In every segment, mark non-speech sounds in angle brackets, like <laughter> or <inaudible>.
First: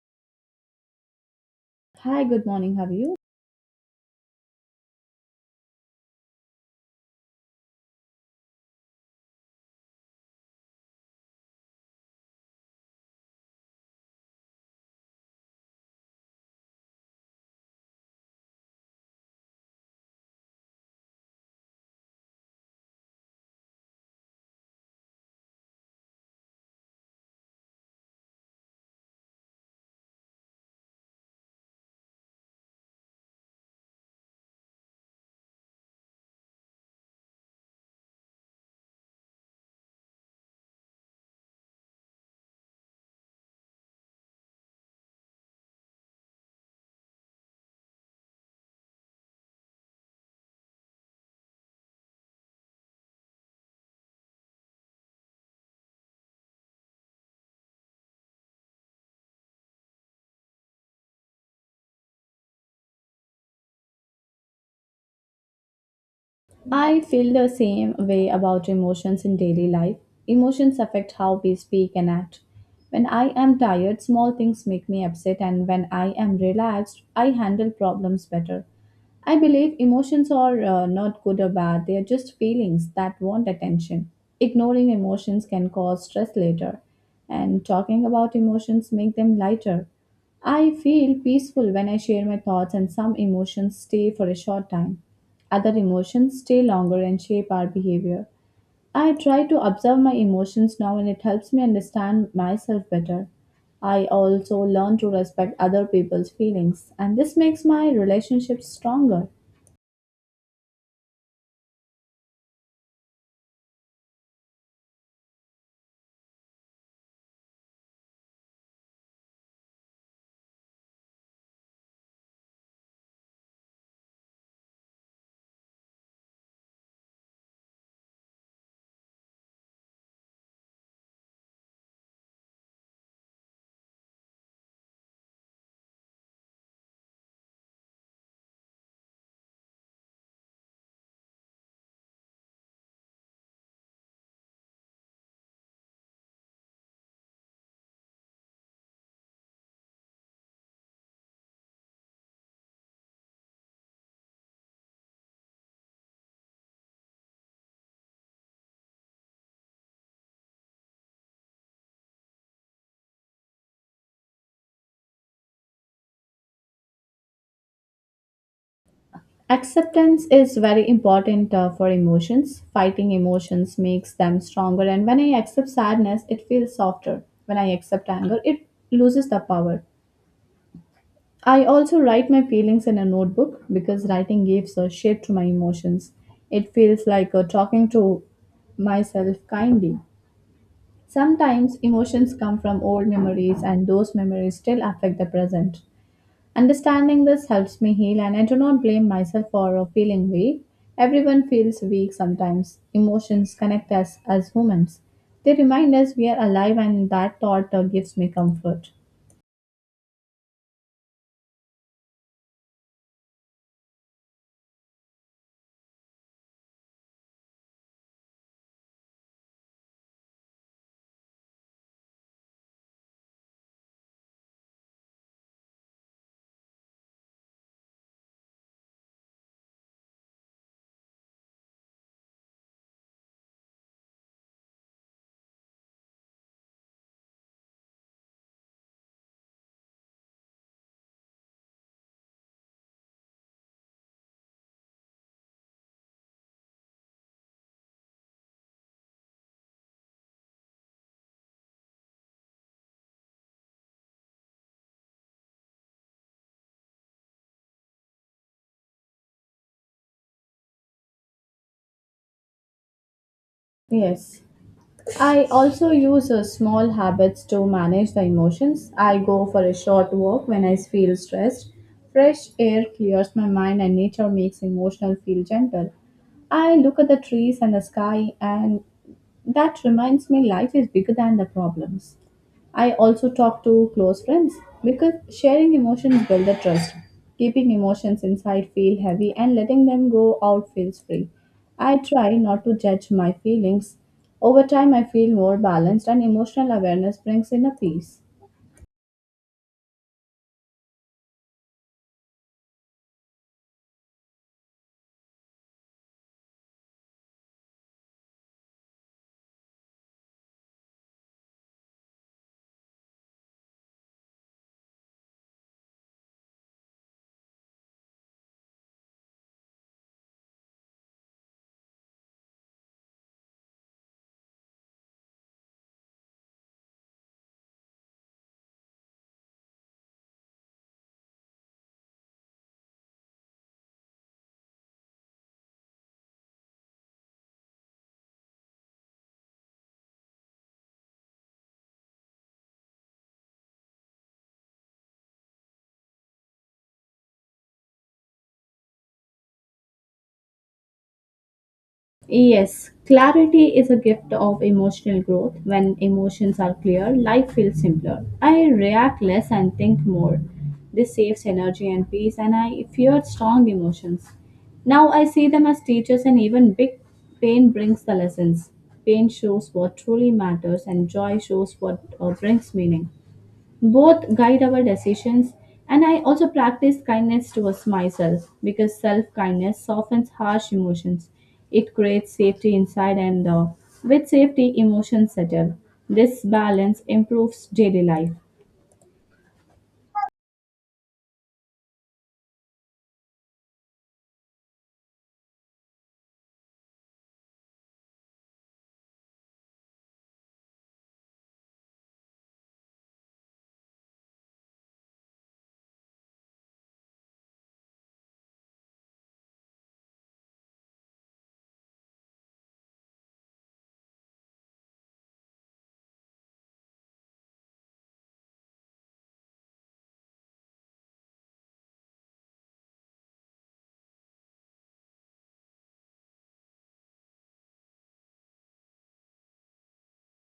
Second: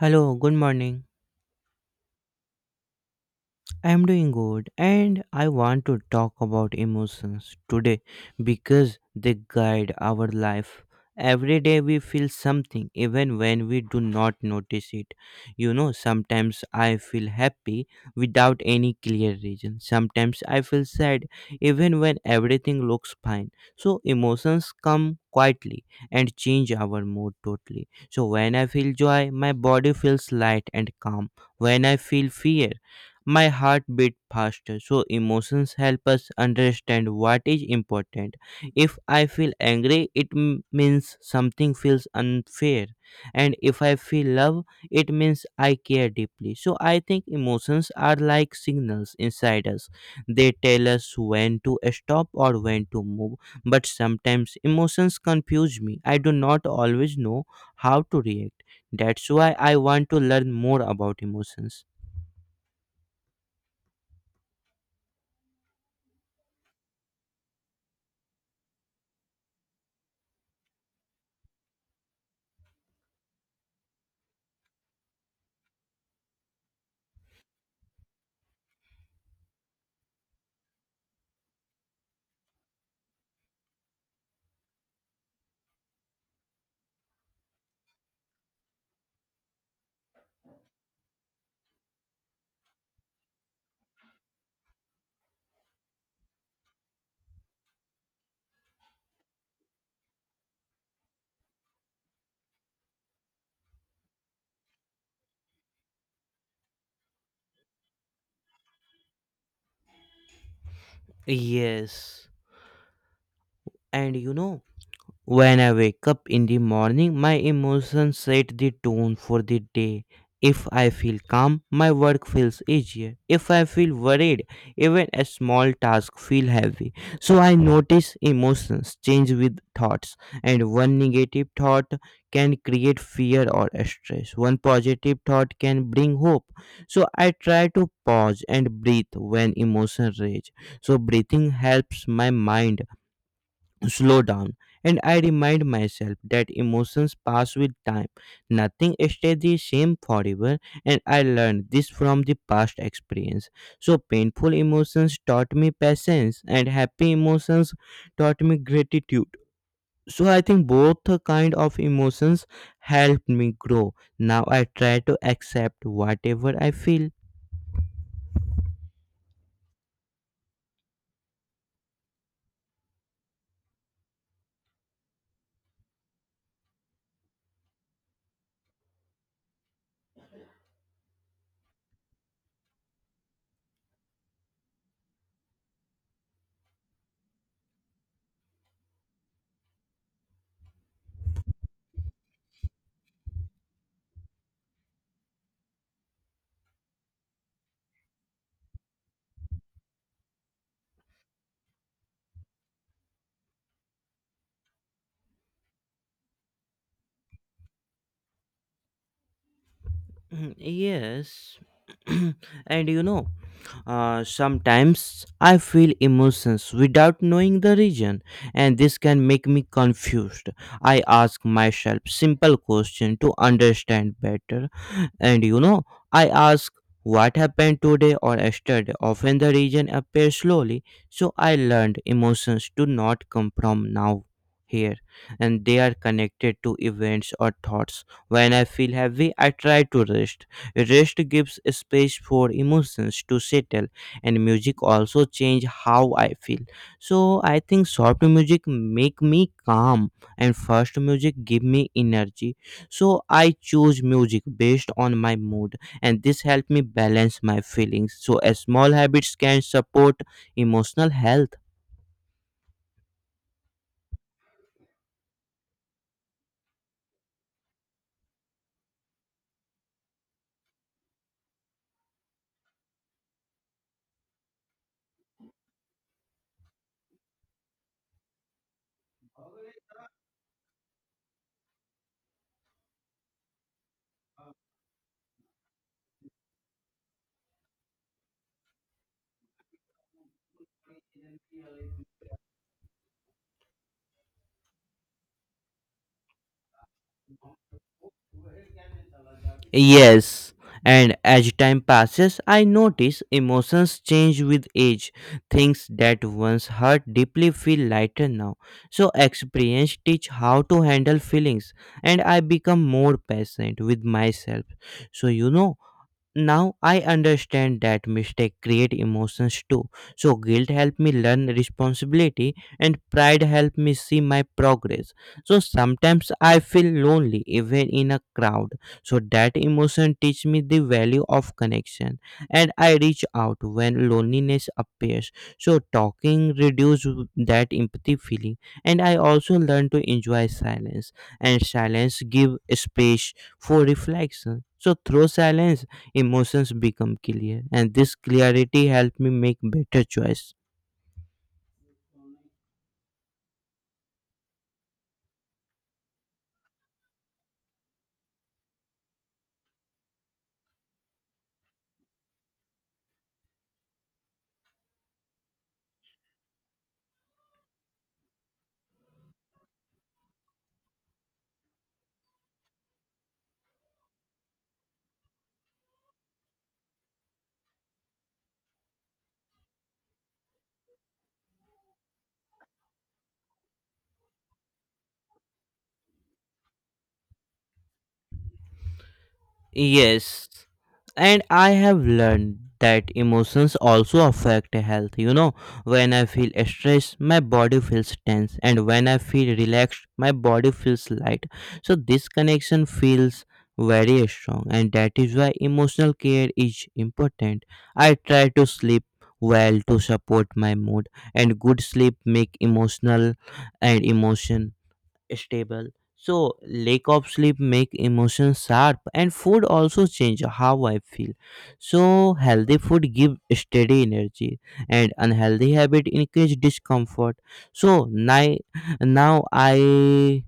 Hello, good morning. Hi, good morning. How are you? I'm doing good, and I want to talk about emotions today because they guide our life. Every day we feel something, even when we do not notice it. You know, sometimes I feel happy without any clear reason. Sometimes I feel sad, even when everything looks fine. So, emotions come quietly and change our mood totally. So, when I feel joy, my body feels light and calm. When I feel fear, my heart beat faster, so emotions help us understand what is important. If I feel angry, it means something feels unfair, and if I feel love, it means I care deeply. So I think emotions are like signals inside us. They tell us when to stop or when to move, but sometimes emotions confuse me. I do not always know how to react. That's why I want to learn more about emotions. I feel the same way about emotions in daily life. Emotions affect how we speak and act. When I am tired, small things make me upset, and when I am relaxed, I handle problems better. I believe emotions are not good or bad, they are just feelings that want attention. Ignoring emotions can cause stress later, and talking about emotions make them lighter. I feel peaceful when I share my thoughts, and some emotions stay for a short time. Other emotions stay longer and shape our behavior. I try to observe my emotions now and it helps me understand myself better. I also learn to respect other people's feelings and this makes my relationships stronger. Yes. And you know, when I wake up in the morning, my emotions set the tone for the day. If I feel calm, my work feels easier. If I feel worried, even a small task feel heavy. So I notice emotions change with thoughts, and one negative thought can create fear or stress. One positive thought can bring hope. So I try to pause and breathe when emotions rage. So breathing helps my mind slow down, and I remind myself that emotions pass with time. Nothing stays the same forever, and I learned this from the past experience. So painful emotions taught me patience and happy emotions taught me gratitude. So I think both kind of emotions helped me grow. Now I try to accept whatever I feel. Acceptance is very important for emotions. Fighting emotions makes them stronger, and when I accept sadness, it feels softer. When I accept anger, it loses the power. I also write my feelings in a notebook because writing gives a shape to my emotions. It feels like talking to myself kindly. Sometimes emotions come from old memories, and those memories still affect the present. Understanding this helps me heal, and I do not blame myself for feeling weak. Everyone feels weak sometimes. Emotions connect us as humans, they remind us we are alive, and that thought gives me comfort. Mm, yes. <clears throat> And you know, sometimes I feel emotions without knowing the reason, and this can make me confused. I ask myself simple questions to understand better. And you know, I ask what happened today or yesterday. Often the reason appears slowly, so I learned emotions do not come from now here, and they are connected to events or thoughts. When I feel heavy, I try to rest. Rest gives space for emotions to settle, and music also change how I feel. So I think soft music make me calm and fast music give me energy. So I choose music based on my mood, and this helps me balance my feelings. So, as small habits can support emotional health. Yes. I also use small habits to manage the emotions. I go for a short walk when I feel stressed. Fresh air clears my mind and nature makes emotional feel gentle. I look at the trees and the sky and that reminds me life is bigger than the problems. I also talk to close friends because sharing emotions build the trust. Keeping emotions inside feel heavy and letting them go out feels free. I try not to judge my feelings. Over time I feel more balanced and emotional awareness brings in a peace. Yes, and as time passes, I notice emotions change with age. Things that once hurt deeply feel lighter now. So, experience teach how to handle feelings, and I become more patient with myself. So, you know, now I understand that mistakes create emotions too. So guilt helped me learn responsibility and pride helped me see my progress. So sometimes I feel lonely even in a crowd. So that emotion teach me the value of connection, and I reach out when loneliness appears. So talking reduce that empathy feeling, and I also learn to enjoy silence, and silence give space for reflection. So through silence emotions become clear, and this clarity helped me make better choice. Yes, clarity is a gift of emotional growth. When emotions are clear, life feels simpler. I react less and think more. This saves energy and peace, and I feared strong emotions. Now I see them as teachers, and even big pain brings the lessons. Pain shows what truly matters, and joy shows what brings meaning. Both guide our decisions, and I also practice kindness towards myself because self kindness softens harsh emotions. It creates safety inside, and with safety, emotions settle. This balance improves daily life. Yes, and I have learned that emotions also affect health, you know. When I feel stressed my body feels tense, and when I feel relaxed my body feels light. So this connection feels very strong, and that is why emotional care is important. I try to sleep well to support my mood, and good sleep make emotional and emotion stable. So lack of sleep make emotions sharp, and food also change how I feel. So healthy food give steady energy and unhealthy habit increase discomfort. So now, now I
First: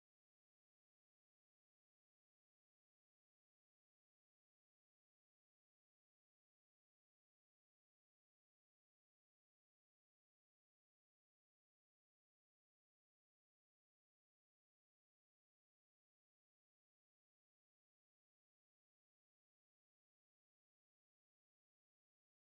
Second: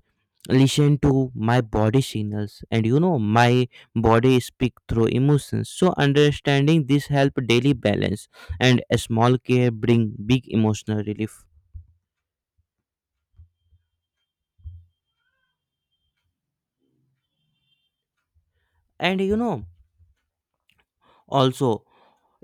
listen to my body signals, and you know, my body speak through emotions, so understanding this help daily balance, and a small care bring big emotional relief. And you know, also,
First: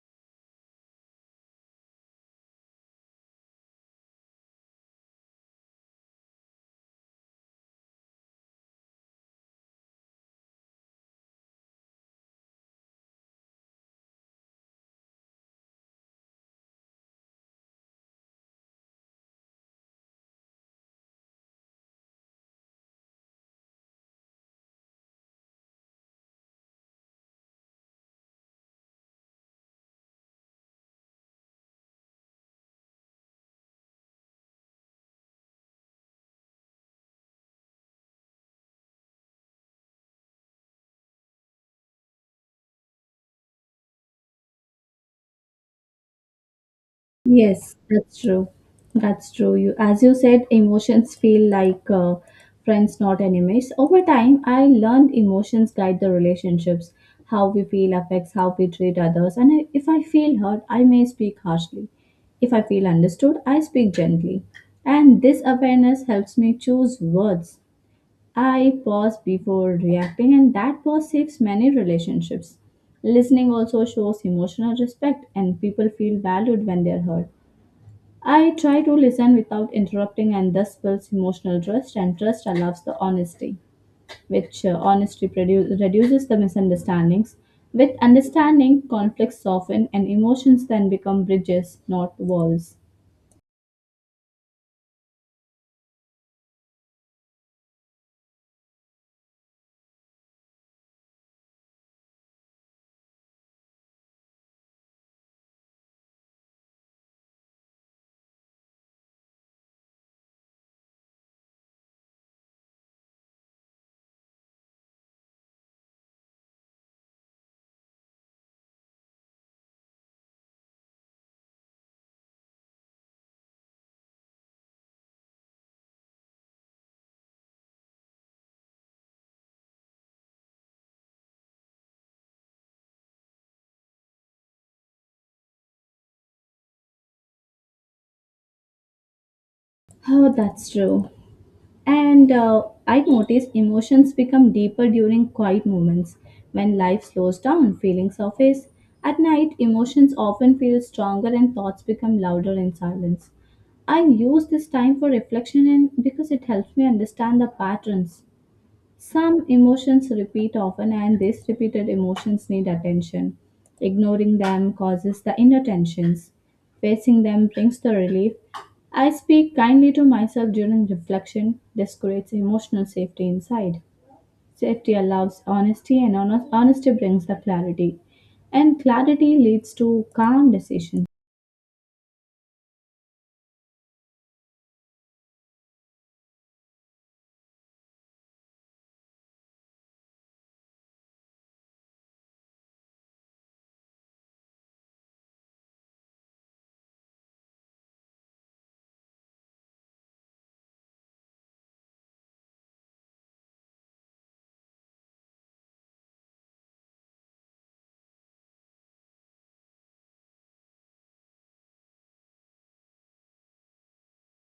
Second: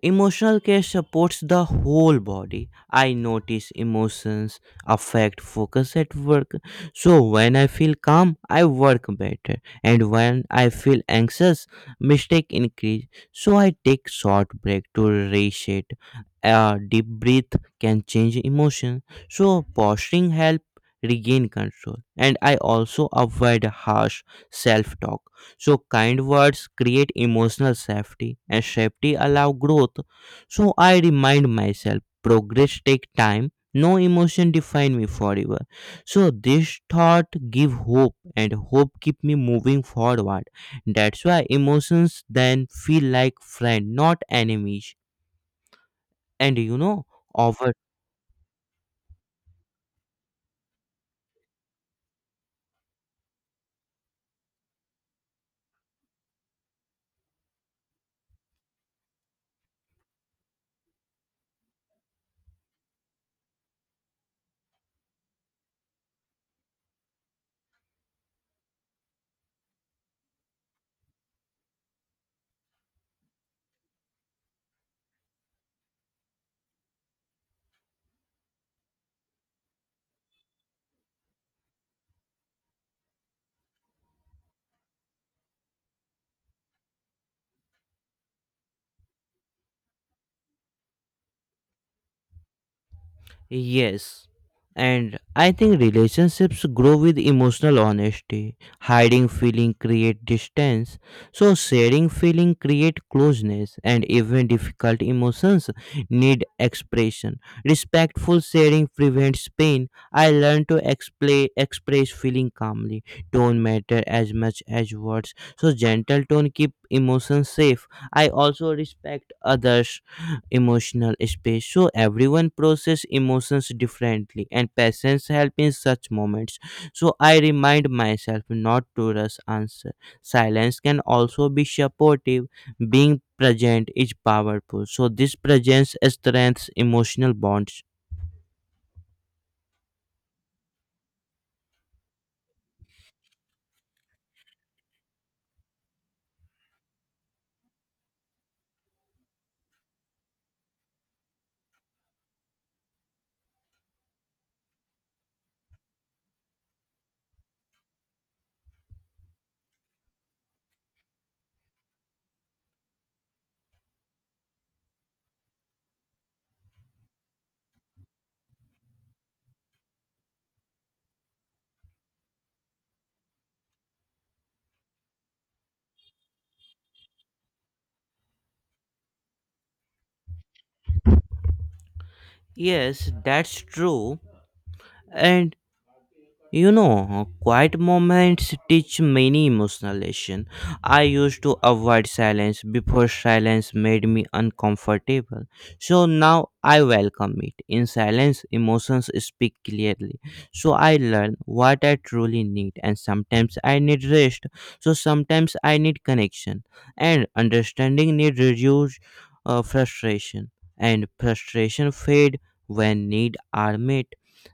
emotional care supports the whole body. I notice emotions affect focus at work. So when I feel calm, I work better. And when I feel anxious, mistake increase. So I take short break to reset. A deep breath can change emotion. So posturing help regain control. And I also avoid harsh self-talk. So kind words create emotional safety and safety allow growth. So I remind myself progress take time. No emotion define me forever. So this thought give hope and hope keep me moving forward. That's why emotions then feel like friend, not enemies. And you know, over. Yes, that's true. That's true. As you said, emotions feel like friends, not enemies. Over time, I learned emotions guide the relationships. How we feel affects how we treat others. If I feel hurt, I may speak harshly. If I feel understood, I speak gently. And this awareness helps me choose words. I pause before reacting, and that pause saves many relationships. Listening also shows emotional respect, and people feel valued when they're heard. I try to listen without interrupting, and thus builds emotional trust, and trust allows the honesty, which reduces the misunderstandings. With understanding, conflicts soften, and emotions then become bridges, not walls. Yes. And I think relationships grow with emotional honesty. Hiding feeling create distance. So sharing feeling create closeness, and even difficult emotions need expression. Respectful sharing prevents pain. I learn to explain express feeling calmly. Tone matter as much as words. So gentle tone keep emotions safe. I also respect others emotional space. So everyone process emotions differently, and patience help in such moments. So I remind myself not to rush answer. Silence can also be supportive. Being present is powerful, so this presence strengthens emotional bonds. Oh, that's true. And I notice emotions become deeper during quiet moments when life slows down, feelings surface. At night, emotions often feel stronger and thoughts become louder in silence. I use this time for reflection and because it helps me understand the patterns. Some emotions repeat often, and these repeated emotions need attention. Ignoring them causes the inner tensions. Facing them brings the relief. I speak kindly to myself during reflection. This creates emotional safety inside. Safety allows honesty, and honesty brings the clarity. And clarity leads to calm decisions. Yes, that's true. And you know, quiet moments teach many emotional lessons. I used to avoid silence before silence made me uncomfortable. So now I welcome it. In silence, emotions speak clearly. So I learn what I truly need, and sometimes I need rest. So sometimes I need connection, and understanding need reduce frustration, and frustration fade when need are met.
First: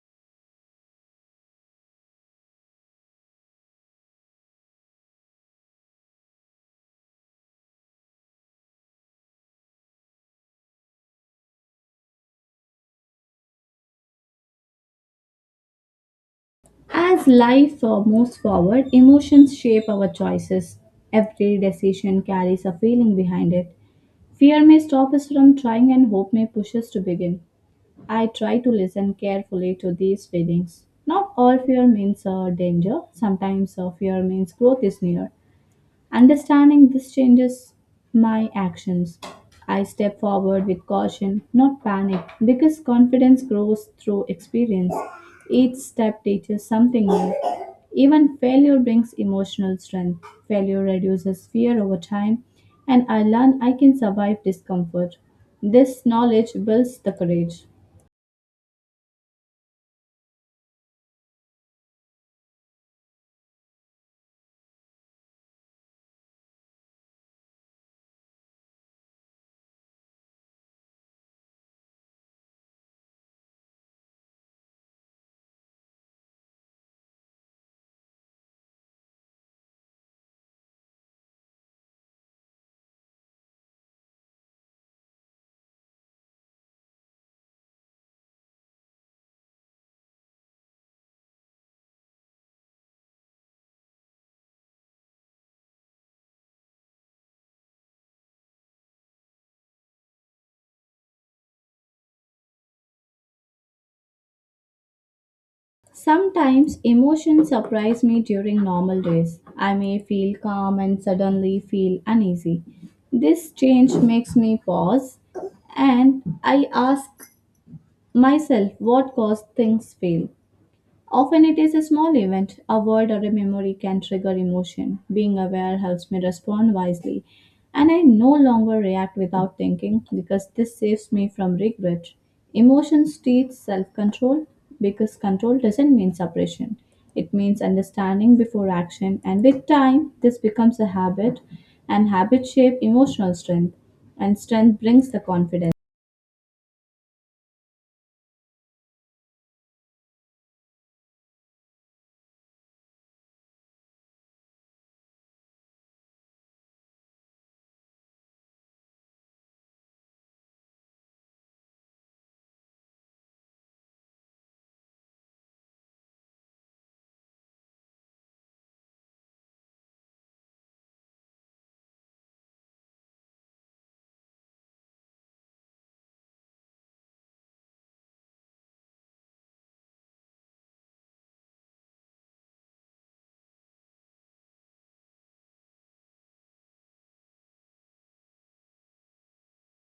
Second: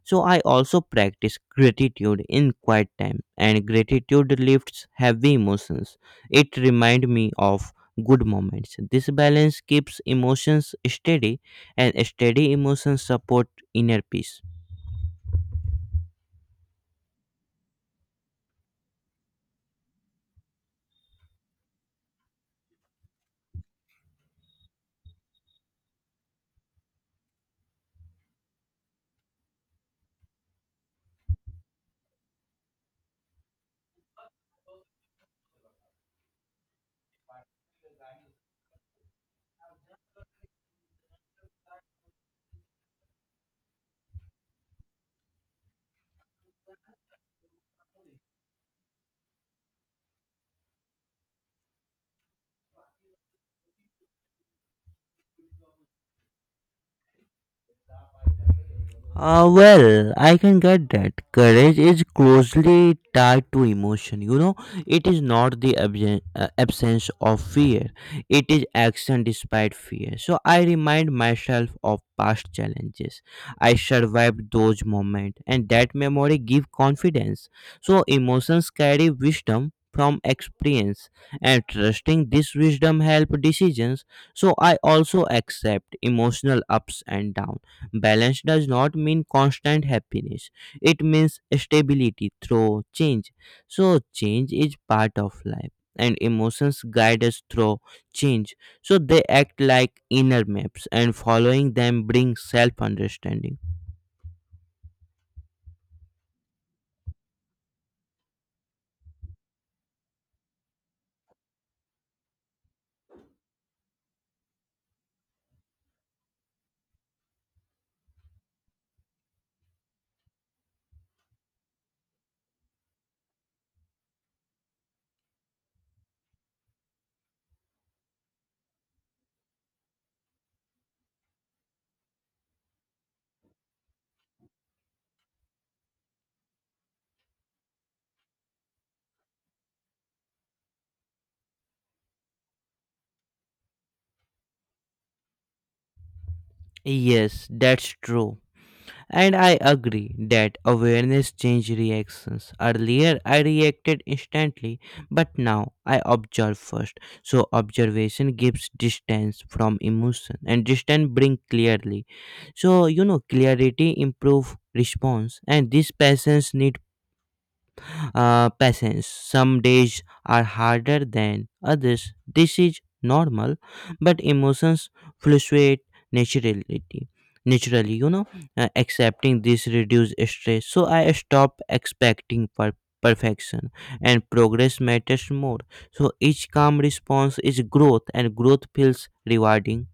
So I also practice gratitude in quiet time, and gratitude lifts heavy emotions. It reminds me of good moments. This balance keeps emotions steady, and steady emotions support inner peace. As life moves forward, emotions shape our choices. Every decision carries a feeling behind it. Fear may stop us from trying, and hope may push us to begin. I try to listen carefully to these feelings. Not all fear means danger, sometimes fear means growth is near. Understanding this changes my actions. I step forward with caution, not panic, because confidence grows through experience. Each step teaches something new. Even failure brings emotional strength. Failure reduces fear over time, and I learn I can survive discomfort. This knowledge builds the courage. Well, I can get that. Courage is closely tied to emotion. You know, it is not the absence of fear, it is action despite fear. So I remind myself of past challenges. I survived those moments, and that memory gives confidence. So emotions carry wisdom from experience, and trusting this wisdom help decisions. So I also accept emotional ups and downs. Balance does not mean constant happiness, it means stability through change. So, change is part of life, and emotions guide us through change. So, they act like inner maps, and following them brings self understanding. Sometimes emotions surprise me during normal days. I may feel calm and suddenly feel uneasy. This change makes me pause and I ask myself what caused things fail. Often it is a small event, a word or a memory can trigger emotion. Being aware helps me respond wisely, and I no longer react without thinking because this saves me from regret. Emotions teach self control because control doesn't mean suppression, it means understanding before action, and with time, this becomes a habit, and habit shape emotional strength, and strength brings the confidence. Yes, that's true. And I agree that awareness changes reactions. Earlier, I reacted instantly, but now I observe first. So, observation gives distance from emotion, and distance brings clarity. So, you know, clarity improve response, and this patience need patience. Some days are harder than others. This is normal, but emotions fluctuate naturally. Naturally, you know, accepting this reduces stress. So I stop expecting perfection, and progress matters more. So each calm response is growth, and growth feels rewarding.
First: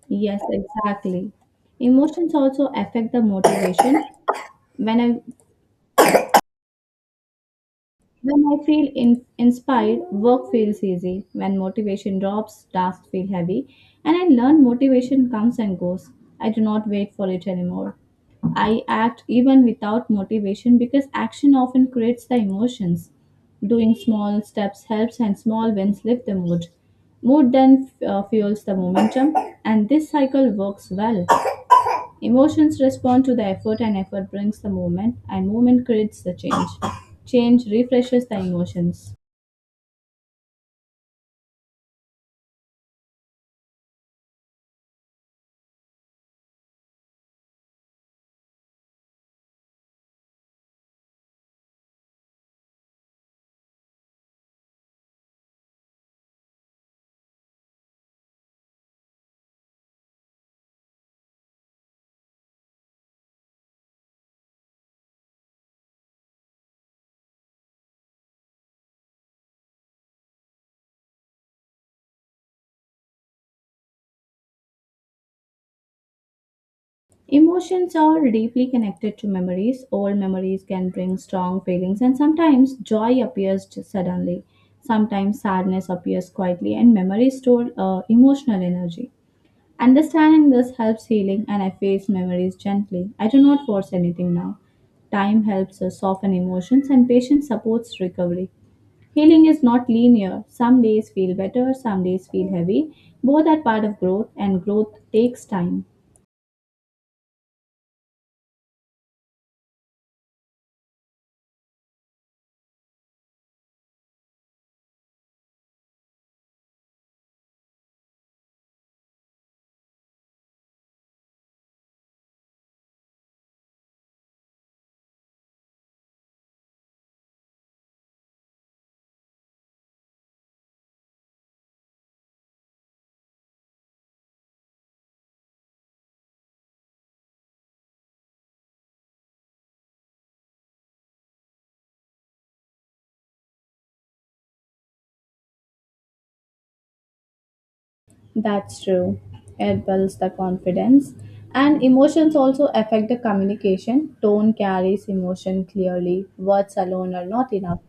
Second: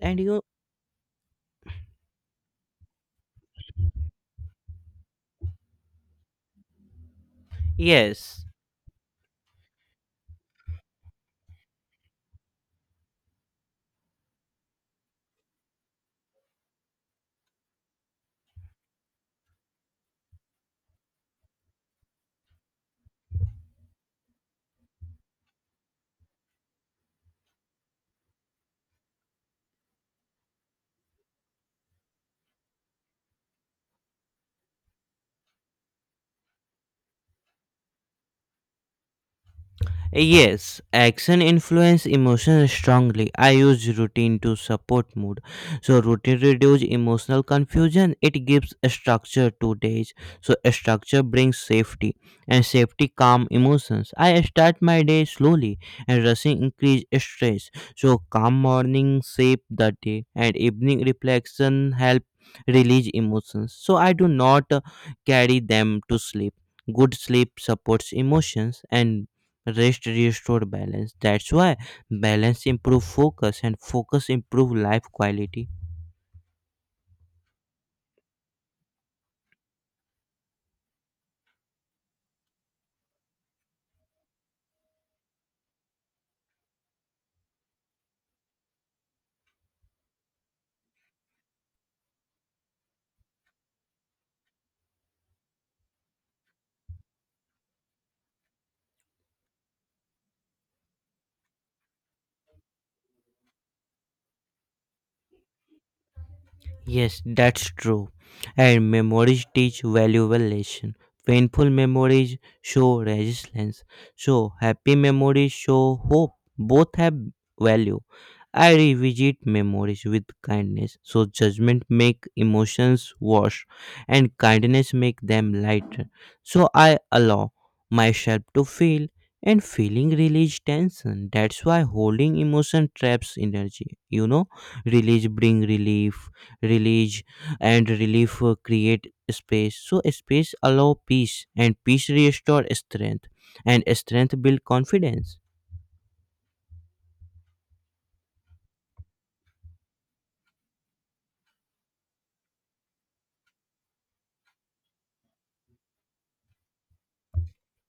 And you, Yes, exactly. Emotions also affect the motivation. When I When yes, I feel inspired, work feels easy. When motivation drops, tasks feel heavy. And I learn motivation comes and goes. I do not wait for it anymore. I act even without motivation because action often creates the emotions. Doing small steps helps, and small wins lift the mood. Mood then fuels the momentum, and this cycle works well. Emotions respond to the effort, and effort brings the movement, and movement creates the change. Change refreshes the emotions. Yes, action influence emotions strongly. I use routine to support mood. So routine reduce emotional confusion. It gives a structure to days. So a structure brings safety and safety calm emotions. I start my day slowly, and rushing increase stress. So calm morning shape the day, and evening reflection help release emotions. So I do not carry them to sleep. Good sleep supports emotions, and rest restore balance. That's why balance improve focus, and focus improve life quality. Emotions are deeply connected to memories. Old memories can bring strong feelings, and sometimes joy appears just suddenly. Sometimes sadness appears quietly, and memories store emotional energy. Understanding this helps healing, and I face memories gently. I do not force anything now. Time helps us soften emotions, and patience supports recovery. Healing is not linear. Some days feel better, some days feel heavy. Both are part of growth, and growth takes time. Yes, that's true. And memories teach valuable lesson. Painful memories show resilience. So happy memories show hope. Both have value. I revisit memories with kindness. So judgment make emotions worse, and kindness make them lighter. So I allow myself to feel, and feeling release tension. That's why holding emotion traps energy. You know, release bring relief, release, and relief create space. So space allow peace, and peace restore strength, and strength build confidence. That's true. It builds the confidence. And emotions also affect the communication. Tone carries emotion clearly. Words alone are not enough.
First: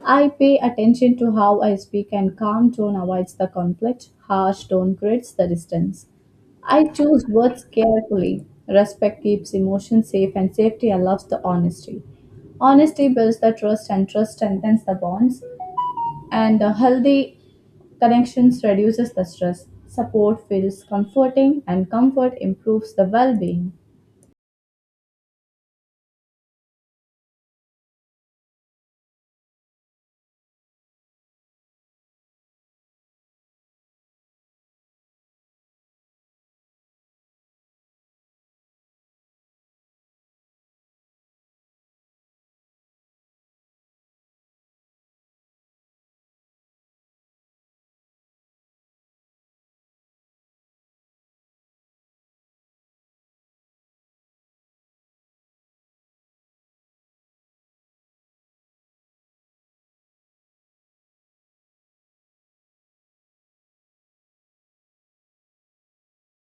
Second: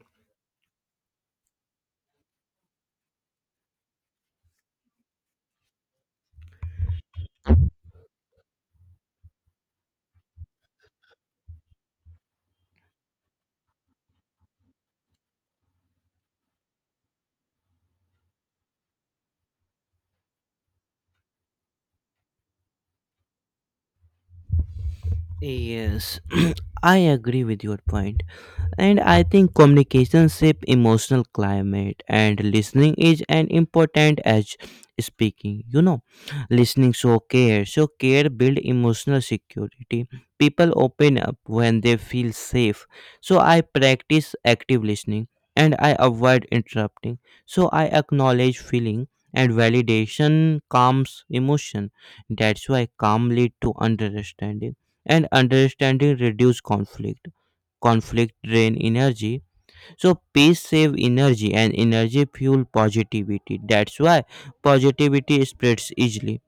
I pay attention to how I speak, and calm tone avoids the conflict. Harsh tone creates the distance. I choose words carefully. Respect keeps emotions safe, and safety allows the honesty. Honesty builds the trust, and trust strengthens the bonds and healthy connections reduces the stress support feels comforting and comfort improves the well-being. Yes. <clears throat> I agree with your point. And I think communication shape emotional climate, and listening is an important as speaking. You know, listening show care. So care build emotional security. People open up when they feel safe. So I practice active listening, and I avoid interrupting. So I acknowledge feeling, and validation calms emotion. That's why calm lead to understanding, and understanding reduce conflict. Conflict drain energy, so peace save energy and energy fuel positivity. That's why positivity spreads easily.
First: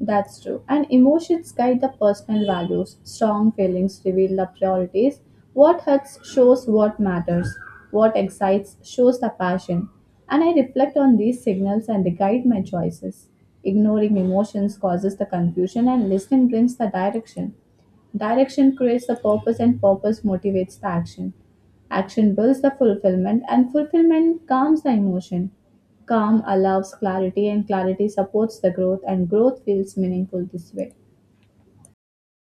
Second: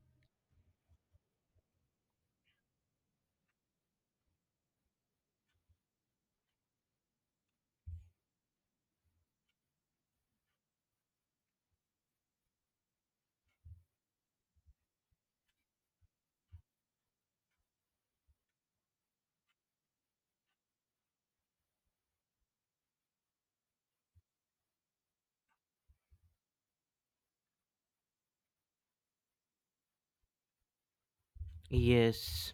That's true and emotions guide the personal values strong feelings reveal the priorities. What hurts shows what matters, what excites shows the passion, and I reflect on these signals and they guide my choices. Ignoring emotions causes the confusion and listening brings the direction. Direction creates the purpose, and purpose motivates the action. Action builds the fulfillment, and fulfillment calms the emotion. Calm allows clarity, and clarity supports the growth, and growth feels meaningful this way. Yes,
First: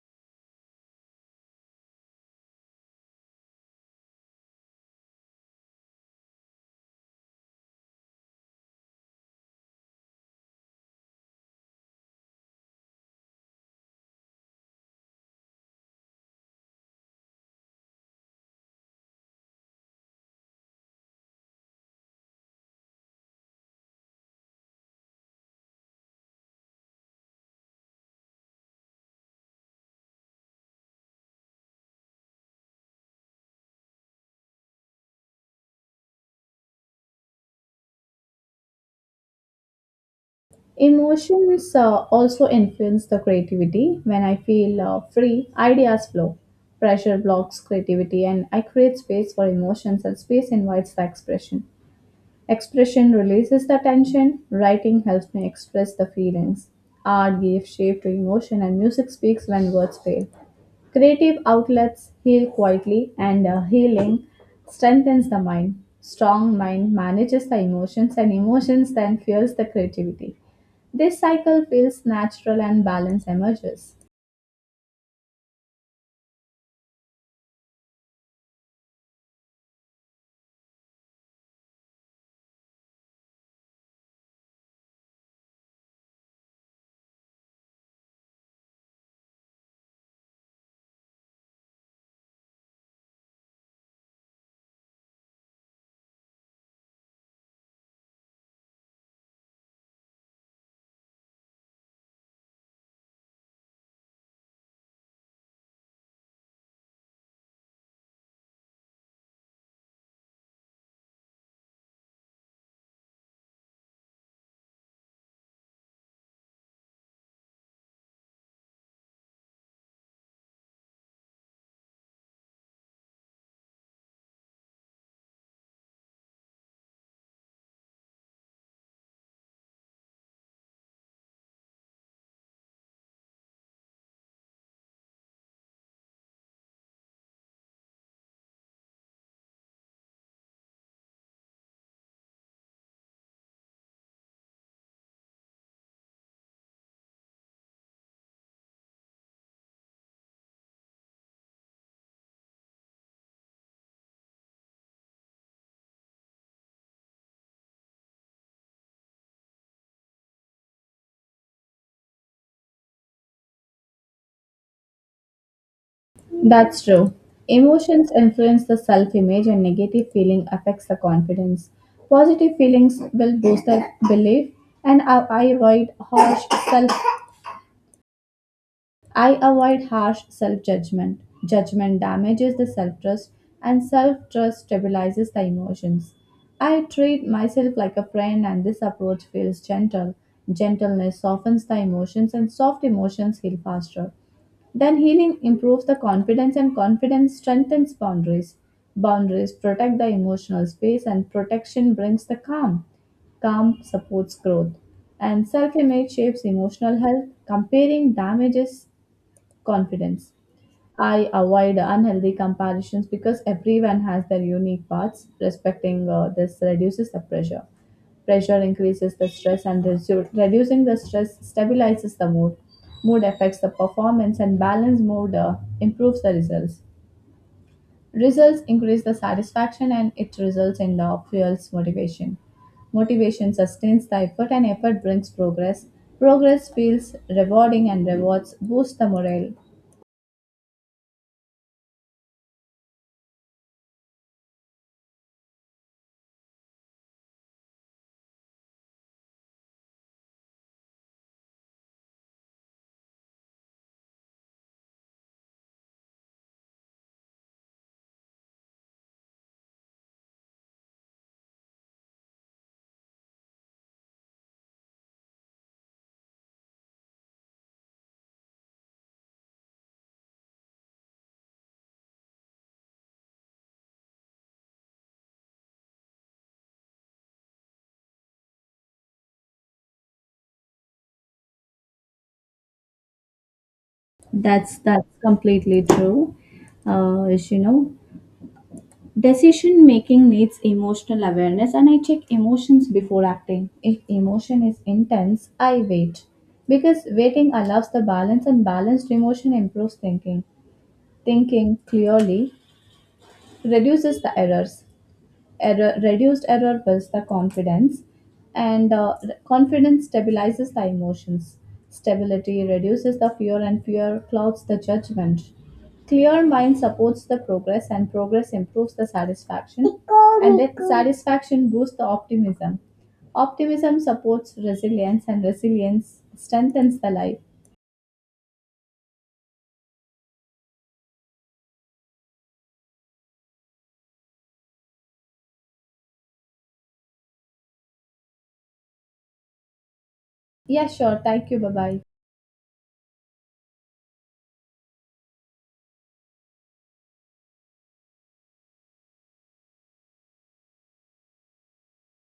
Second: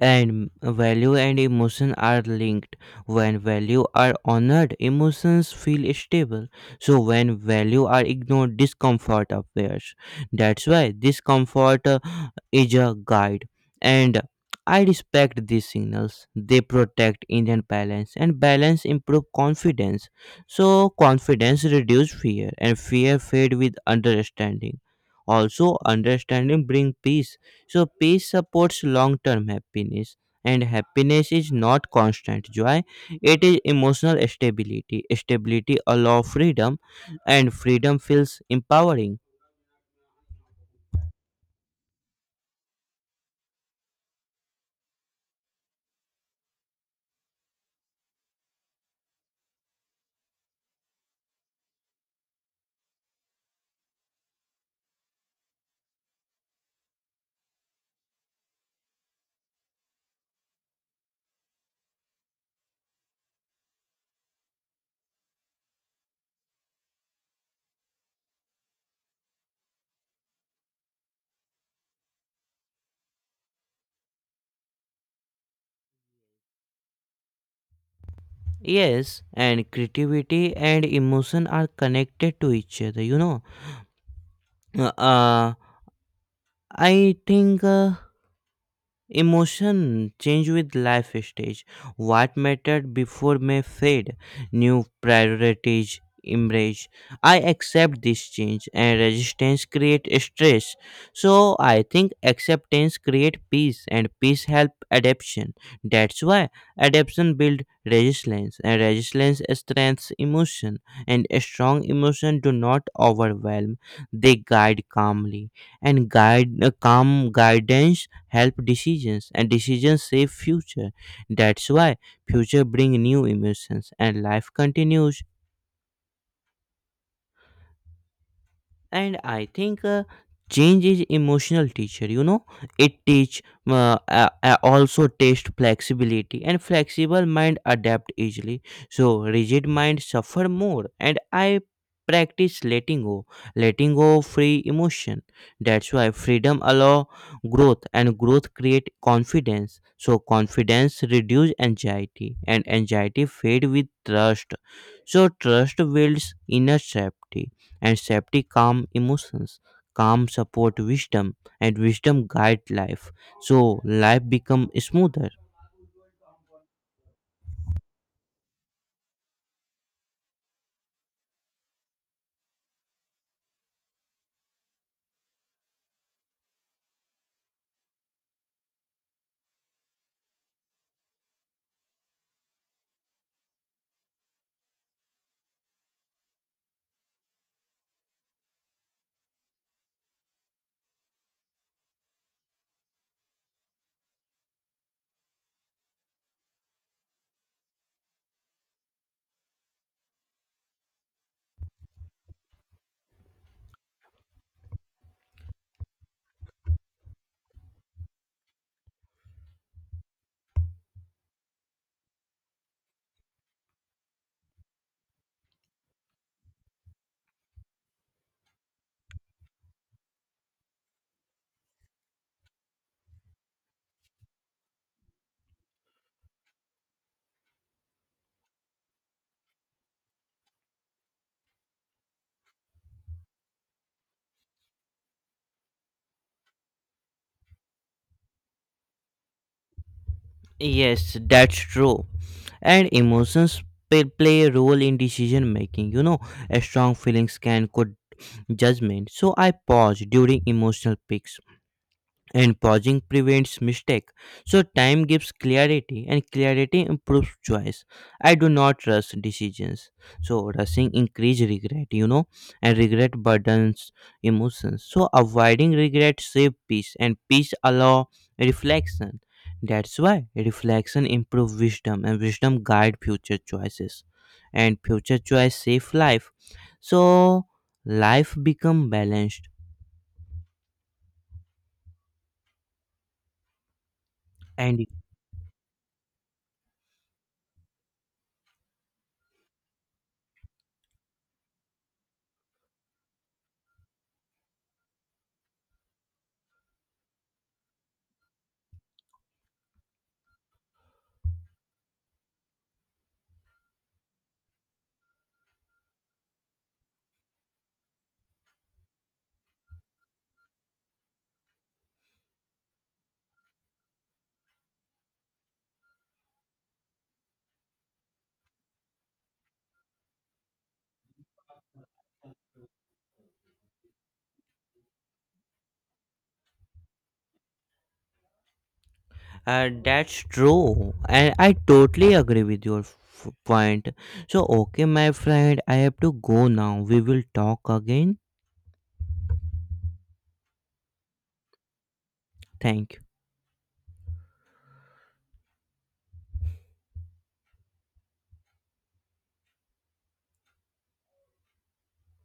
and value and emotion are linked. When value are honored, emotions feel stable. So when value are ignored, discomfort appears. That's why discomfort is a guide. And I respect these signals. They protect inner balance, and balance improve confidence. So confidence reduce fear, and fear fade with understanding. Also, understanding bring peace, so peace supports long-term happiness, and happiness is not constant joy. It is emotional stability. Stability allows freedom, and freedom feels empowering. Emotions also influence the creativity. When I feel free, ideas flow. Pressure blocks creativity, and I create space for emotions, and space invites the expression. Expression releases the tension, writing helps me express the feelings. Art gives shape to emotion, and music speaks when words fail. Creative outlets heal quietly, and healing strengthens the mind. Strong mind manages the emotions, and emotions then fuels the creativity. This cycle feels natural and balance emerges. Yes, and creativity and emotion are connected to each other, you know. Uh, I think emotion change with life stage. What mattered before may fade. New priorities emerge. I accept this change, and resistance create stress. So I think acceptance create peace, and peace help adaptation. That's why adaptation build resilience, and resilience strengthens emotion, and strong emotion do not overwhelm. They guide calmly, and guide calm guidance help decisions, and decisions save future. That's why future bring new emotions, and life continues. And I think change is emotional teacher, you know. It teach also test flexibility, and flexible mind adapt easily. So rigid mind suffer more, and I practice letting go, letting go of free emotion. That's why freedom allow growth, and growth create confidence. So confidence reduce anxiety, and anxiety fade with trust. So trust builds inner safety, and safety calm emotions. Calm support wisdom, and wisdom guide life. So life become smoother. That's true. Emotions influence the self image, and negative feeling affects the confidence. Positive feelings will boost the belief, and I avoid harsh self. I avoid harsh self judgment. Judgment damages the self trust, and self trust stabilizes the emotions. I treat myself like a friend, and this approach feels gentle. Gentleness softens the emotions, and soft emotions heal faster. Then healing improves the confidence, and confidence strengthens boundaries. Boundaries protect the emotional space, and protection brings the calm. Calm supports growth. And self image shapes emotional health. Comparing damages confidence. I avoid unhealthy comparisons because everyone has their unique paths. Respecting this reduces the pressure. Pressure increases the stress, and reducing the stress stabilizes the mood. Mood affects the performance, and balanced mood improves the results. Results increase the satisfaction, and it results in the fuels motivation. Motivation sustains the effort, and effort brings progress. Progress feels rewarding, and rewards boost the morale. Yes, that's true. And emotions play a role in decision making, you know. A strong feelings can could judgment. So I pause during emotional peaks, and pausing prevents mistake. So time gives clarity, and clarity improves choice. I do not rush decisions. So rushing increase regret, you know, and regret burdens emotions. So avoiding regret save peace, and peace allow reflection. That's why reflection improve wisdom, and wisdom guide future choices, and future choice save life. So life become balanced. That's And that's completely true. As you know, decision making needs emotional awareness, and I check emotions before acting. If emotion is intense, I wait because waiting allows the balance, and balanced emotion improves thinking. Thinking clearly reduces the errors. Error builds the confidence, and confidence stabilizes the emotions. Stability reduces the fear and fear clouds the judgment. Clear mind supports the progress and progress improves the satisfaction, and that satisfaction boosts the optimism. Optimism supports resilience and resilience strengthens the life. That's true, and I totally agree with your point. So, okay, my friend, I have to go now. We will talk again. Yeah, sure, thank you, bye bye. Thank you.